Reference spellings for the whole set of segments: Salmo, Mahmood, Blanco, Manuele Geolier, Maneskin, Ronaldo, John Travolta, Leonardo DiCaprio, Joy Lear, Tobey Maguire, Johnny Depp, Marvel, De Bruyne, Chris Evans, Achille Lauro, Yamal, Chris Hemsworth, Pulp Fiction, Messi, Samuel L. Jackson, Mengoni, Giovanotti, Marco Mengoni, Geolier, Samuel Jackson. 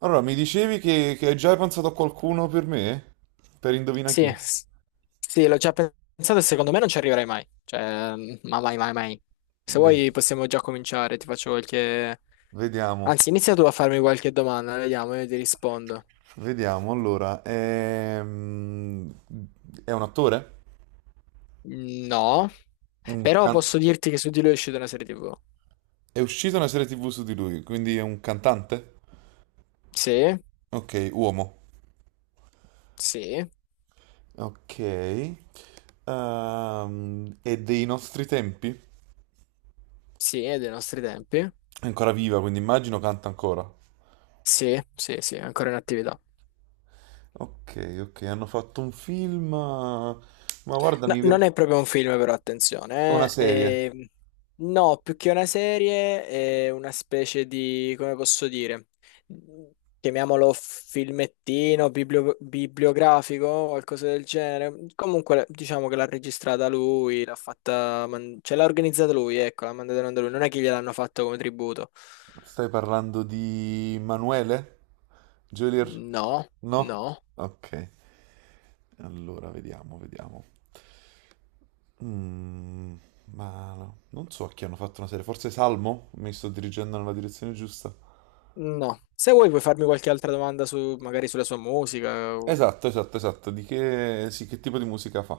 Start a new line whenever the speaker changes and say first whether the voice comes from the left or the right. right: Allora, mi dicevi che hai già pensato a qualcuno per me? Per indovina
left: Sì,
right: chi?
left: sì, l'ho già pensato e secondo me non ci arriverai mai. Ma mai, mai, mai. Se
right: Vedi-
left: vuoi possiamo già cominciare, ti faccio qualche.
right: vediamo,
left: Anzi, inizia tu a farmi qualche domanda, vediamo, io ti rispondo.
right: vediamo. Allora, è un attore?
left: No,
right: Un
left: però
right: can-
left: posso dirti che su di lui è uscita una serie TV.
right: è uscita una serie TV su di lui, quindi è un cantante?
left: Sì,
right: Ok, uomo.
left: sì,
right: Ok. È dei nostri tempi?
left: sì, è dei nostri tempi.
right: È ancora viva, quindi immagino canta ancora.
left: Sì, sì, sì, è ancora in attività.
right: Ok, ok, hanno fatto un film. Ma guarda,
left: No, non è proprio un film, però
right: una
left: attenzione.
right: serie.
left: No, più che una serie, è una specie di, come posso dire, chiamiamolo filmettino, bibliografico, qualcosa del genere. Comunque, diciamo che l'ha registrata lui, l'ha fatta, cioè l'ha organizzata lui, ecco, l'ha mandata in onda lui. Non è che gliel'hanno fatto come tributo.
right: Stai parlando di Manuele? Geolier?
left: No,
right: No?
left: no,
right: Ok, allora vediamo, vediamo. Mm, ma no, non so a chi hanno fatto una serie, forse Salmo? Mi sto dirigendo nella direzione giusta.
left: no. Se vuoi puoi farmi qualche altra domanda su, magari sulla sua musica.
right: Esatto, esatto, esatto. Di che, sì, che tipo di musica fa?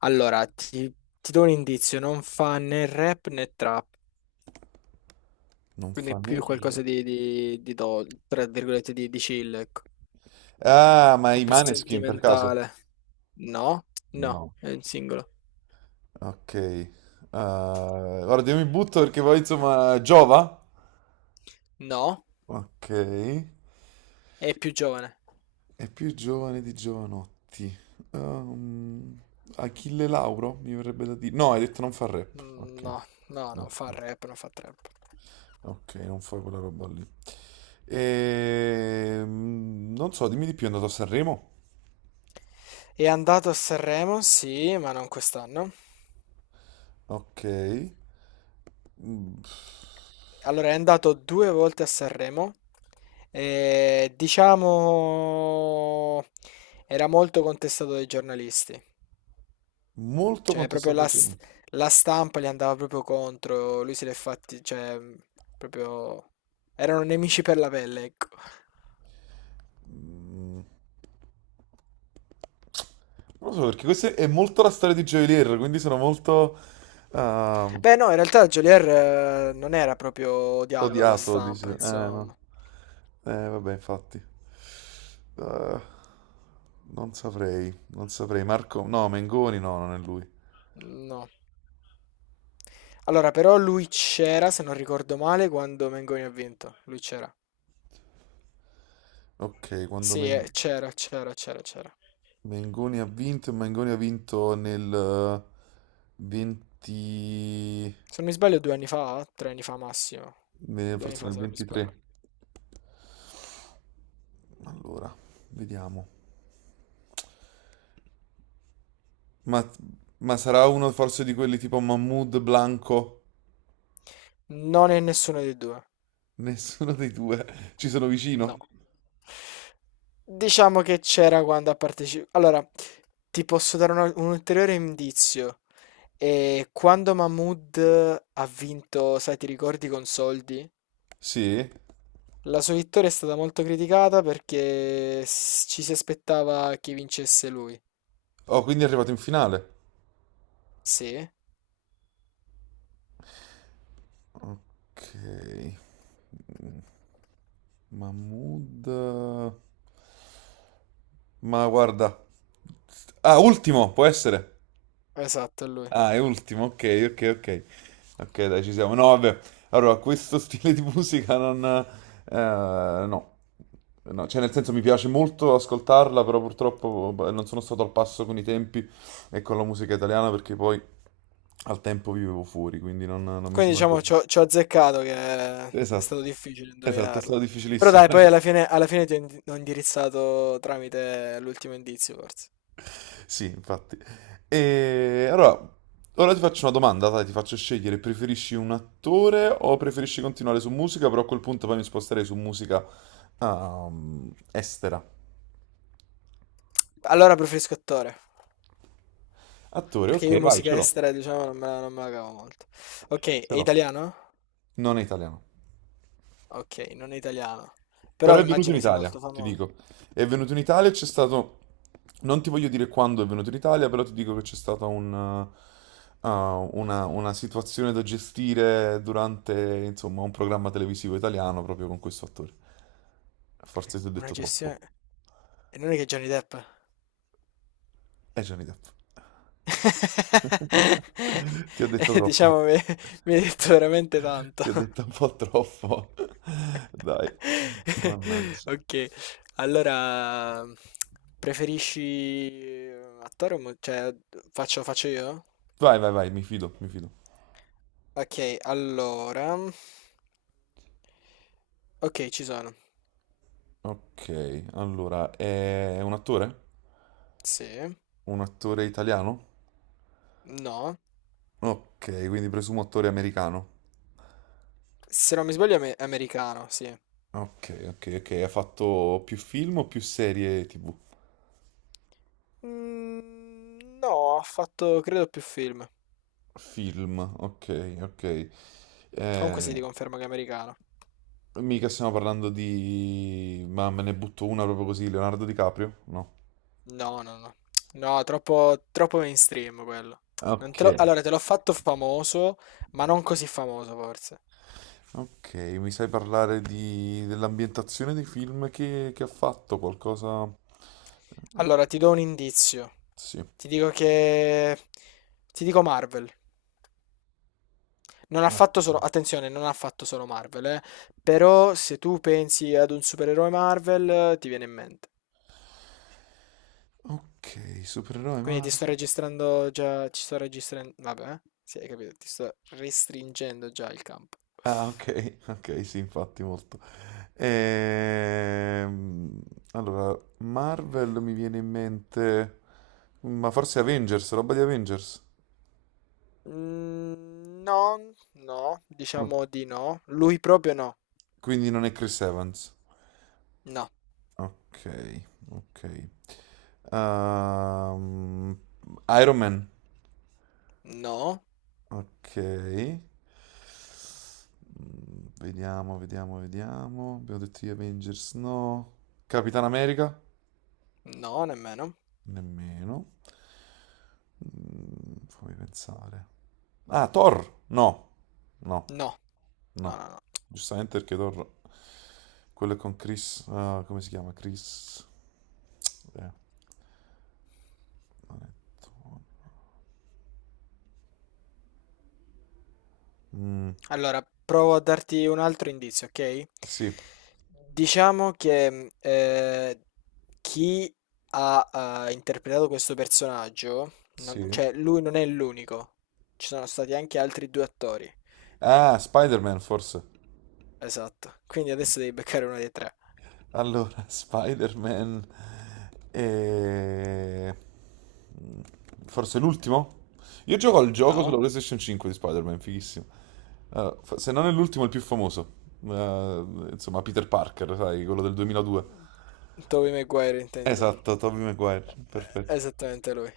left: Allora, ti, ti do un indizio, non fa né rap né trap,
right: Non
left: quindi è
right: fa né...
left: più qualcosa tra virgolette, di chill, ecco.
right: Ah,
left: Un
right: ma
left: po'
right: i
left: più
right: Maneskin per caso?
left: sentimentale. No, no,
right: No.
left: è un singolo.
right: Ok. Guarda, io mi butto perché poi insomma giova.
left: No,
right: Ok.
left: è più giovane.
right: È più giovane di Giovanotti. Ehm, Achille Lauro, mi verrebbe da dire. No, hai detto non fa rap. Ok.
left: No, no, non fa rap, non fa trap.
right: Ok, non fa quella roba lì. Non so, dimmi di più, è andato a Sanremo?
left: È andato a Sanremo, sì, ma non quest'anno.
right: Ok. Mm,
left: Allora, è andato due volte a Sanremo. E, diciamo, era molto contestato dai giornalisti.
right: Molto
left: Cioè, proprio
right: contestato
left: la,
right: dai
left: s-
right: giovani.
left: la stampa gli andava proprio contro. Lui se l'è fatti, cioè, proprio. Erano nemici per la pelle, ecco.
right: Mm, Non lo so, perché questa è molto la storia di Joy Lear, quindi sono molto... ehm,
left: Beh, no, in realtà Geolier non era proprio odiato dalla
right: Odiato, dici.
left: stampa,
right: No.
left: insomma.
right: Vabbè, infatti. Eh, non saprei, non saprei. Marco, no, Mengoni no, non è lui.
left: No. Allora, però lui c'era, se non ricordo male, quando Mengoni ha vinto. Lui c'era.
right: Ok,
left: Sì, c'era, c'era, c'era, c'era.
right: Mengoni ha vinto nel 20...
left: Se non mi sbaglio, due anni fa, tre anni fa massimo. Due anni
right: forse
left: fa,
right: nel
left: se non mi
right: 23.
left: sbaglio.
right: Allora, vediamo. Ma, ma sarà uno forse di quelli tipo Mahmood, Blanco?
left: Non è nessuno dei due.
right: Nessuno dei due. Ci sono
left: No.
right: vicino?
left: Diciamo che c'era quando ha partecipato. Allora, ti posso dare un ulteriore indizio. E quando Mahmood ha vinto, sai, ti ricordi con soldi?
right: Sì?
left: La sua vittoria è stata molto criticata perché ci si aspettava che vincesse lui.
right: Oh, quindi è arrivato in finale.
left: Sì,
right: Ok, Mahmood. Ma guarda. Ah, ultimo, può essere?
left: esatto, è lui.
right: Ah, è ultimo, ok, ok, ok. Ok, dai, ci siamo. No, vabbè. Allora, questo stile di musica non... no. No, cioè nel senso mi piace molto ascoltarla, però purtroppo boh, non sono stato al passo con i tempi e con la musica italiana perché poi al tempo vivevo fuori, quindi non mi
left: Quindi
right: sono
left: diciamo
right: aggiornato.
left: ci ho azzeccato che è stato
right: Esatto,
left: difficile
right: esatto, è stato
left: indovinarlo. Però
right: difficilissimo.
left: dai, poi alla fine ti ho ho indirizzato tramite l'ultimo indizio, forse.
right: Sì, infatti. E allora, ora ti faccio una domanda, dai, ti faccio scegliere, preferisci un attore o preferisci continuare su musica? Però a quel punto poi mi sposterei su musica estera.
left: Allora preferisco attore,
right: Attore,
left: perché io
right: ok, vai, ce
left: musica
right: l'ho.
left: estera, diciamo, non me la cavo molto. Ok,
right: Ce
left: è
right: l'ho.
left: italiano?
right: Non è italiano.
left: Ok, non è italiano. Però
right: Però è venuto in
left: immagino sia
right: Italia,
left: molto
right: ti
left: famoso.
right: dico. È venuto in Italia, c'è stato... Non ti voglio dire quando è venuto in Italia, però ti dico che c'è stata una situazione da gestire durante, insomma, un programma televisivo italiano proprio con questo attore. Forse ti ho
left: Una
right: detto troppo.
left: gestione. E non è che Johnny Depp?
right: È Johnny Depp. Ti ho detto troppo.
left: Diciamo, mi hai detto veramente tanto.
right: Ti ho detto un po' troppo. Dai. Mannaggia.
left: Ok, allora preferisci attore o cioè faccio io?
right: Vai, vai, vai, mi fido, mi fido.
left: Ok, allora. Ok, ci sono.
right: Ok, allora, è un attore?
left: Sì.
right: Un attore italiano?
left: No.
right: Ok, quindi presumo attore americano.
left: Se non mi sbaglio è americano, sì.
right: Ok, ok, ok, ha fatto più film o più serie TV?
left: No, ha fatto credo più film.
right: Film, ok, ok.
left: Comunque si
right: Eh,
left: ti conferma che è americano.
right: mica stiamo parlando di... Ma me ne butto una proprio così, Leonardo DiCaprio? No.
left: No, no, no. No, troppo, troppo mainstream quello. Non
right: Ok,
left: te lo- Allora, te l'ho fatto famoso, ma non così famoso forse.
right: ok, mi sai parlare di... dell'ambientazione dei film che ha fatto? Qualcosa... No.
left: Allora, ti do un indizio.
right: Sì.
left: Ti dico che. Ti dico Marvel. Non ha
right: Ok.
left: fatto solo. Attenzione, non ha fatto solo Marvel, eh. Però se tu pensi ad un supereroe Marvel, ti viene in mente.
right: Ok, supereroe
left: Quindi ti
right: Marvel.
left: sto registrando già. Ci sto registrando. Vabbè, eh. Sì, hai capito. Ti sto restringendo già il campo.
right: Ah, ok, ok, sì, infatti molto. Ehm, allora, Marvel mi viene in mente, ma forse Avengers, roba di Avengers.
left: No, no.
right: Oh,
left: Diciamo di no. Lui proprio no.
right: quindi non è Chris Evans.
left: No.
right: Ok, ok. Ehm, Iron Man.
left: No.
right: Ok. Vediamo, vediamo, vediamo. Abbiamo detto gli Avengers, no. Capitan America?
left: No, nemmeno.
right: Nemmeno. Fammi pensare. Ah, Thor? No, no,
left: No. No,
right: no.
left: no, no.
right: Giustamente perché Thor, quello è con Chris, ah, come si chiama? Eh, mm,
left: Allora, provo a darti un altro indizio, ok?
right: sì,
left: Diciamo che chi ha interpretato questo personaggio,
right: sì.
left: cioè lui non è l'unico, ci sono stati anche altri due attori.
right: Ah, Spider-Man forse.
left: Esatto, quindi adesso devi beccare uno dei tre.
right: Allora, Spider-Man. eh, mm, Forse l'ultimo? Io gioco al gioco sulla
left: No?
right: PlayStation 5 di Spider-Man, fighissimo. Ah, se non è l'ultimo, è il più famoso. Insomma, Peter Parker, sai, quello del 2002.
left: Tobey Maguire intendi tu?
right: Esatto, Tobey Maguire, perfetto.
left: Esattamente lui.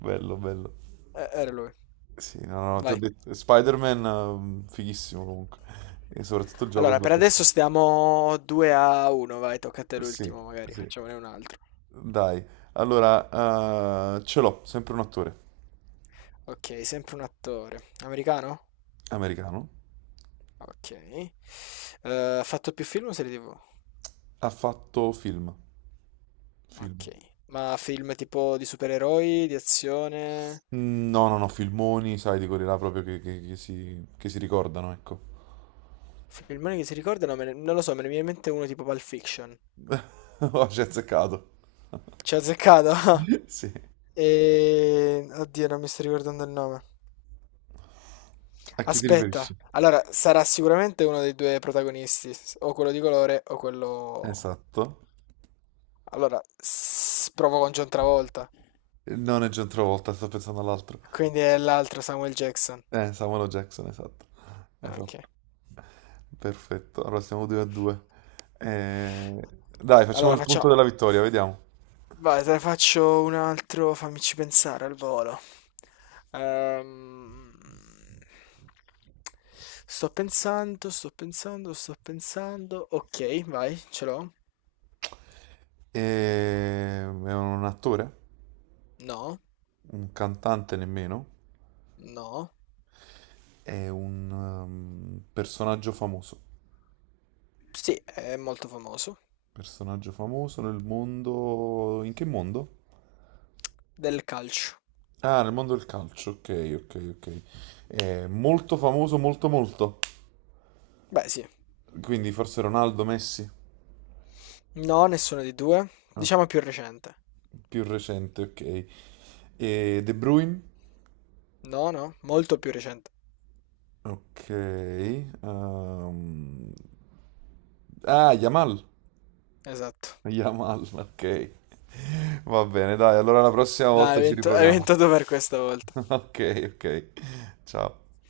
right: Bello, bello.
left: Era lui.
right: Sì, no, no, ti ho
left: Vai.
right: detto, Spider-Man, fighissimo comunque. E soprattutto il gioco
left: Allora,
right: sulla
left: per
right: PS.
left: adesso stiamo 2-1, vai, tocca a te
right: Sì,
left: l'ultimo, magari
right: sì.
left: facciamone un altro.
right: Dai, allora, ce l'ho, sempre un attore
left: Ok, sempre un attore. Americano?
right: americano.
left: Ok. Ha fatto più film o serie TV?
right: Ha fatto film.
left: Ok.
right: Film.
left: Ma film tipo di supereroi, di azione?
right: No, no, no, filmoni, sai, di quelli là proprio che che si ricordano, ecco.
left: Filmone che si ricordano? Non lo so, me ne viene in mente uno tipo Pulp Fiction.
right: Ho ci hai azzeccato.
left: Ci ha azzeccato?
right: Sì.
left: E. Oddio, non mi sto ricordando il nome.
right: A chi ti
left: Aspetta,
right: riferisci?
left: allora sarà sicuramente uno dei due protagonisti, o quello di colore o quello.
right: Esatto.
left: Allora, provo con John Travolta,
right: Non è John Travolta, sto pensando all'altro.
left: quindi è l'altro Samuel Jackson.
right: Samuel L. Jackson, esatto.
left: Ok.
right: Esatto. Perfetto, allora siamo 2 a 2. Dai, facciamo
left: Allora
right: il punto
left: facciamo.
right: della vittoria, vediamo.
left: Vai, te ne faccio un altro, fammici pensare al volo. Ehm, Sto pensando, sto pensando, sto pensando. Ok, vai, ce l'ho.
right: È un attore,
left: No,
right: un cantante nemmeno,
left: no.
right: è un personaggio famoso.
left: Sì, è molto famoso.
right: Personaggio famoso nel mondo... In che mondo?
left: Del calcio.
right: Ah, nel mondo del calcio, ok, ok, ok. È molto famoso, molto molto.
left: Beh, sì.
right: Quindi forse Ronaldo, Messi,
left: No, nessuno dei due.
right: ah,
left: Diciamo più recente.
right: più recente, ok. E De Bruyne?
left: No, no, molto più recente.
right: Ok. Ah, Yamal.
left: Esatto.
right: Yamal, ok. Va bene, dai, allora la prossima
left: Dai,
right: volta ci
left: hai
right: riproviamo.
left: vinto tu per questa volta.
right: Ok, ok. Ciao.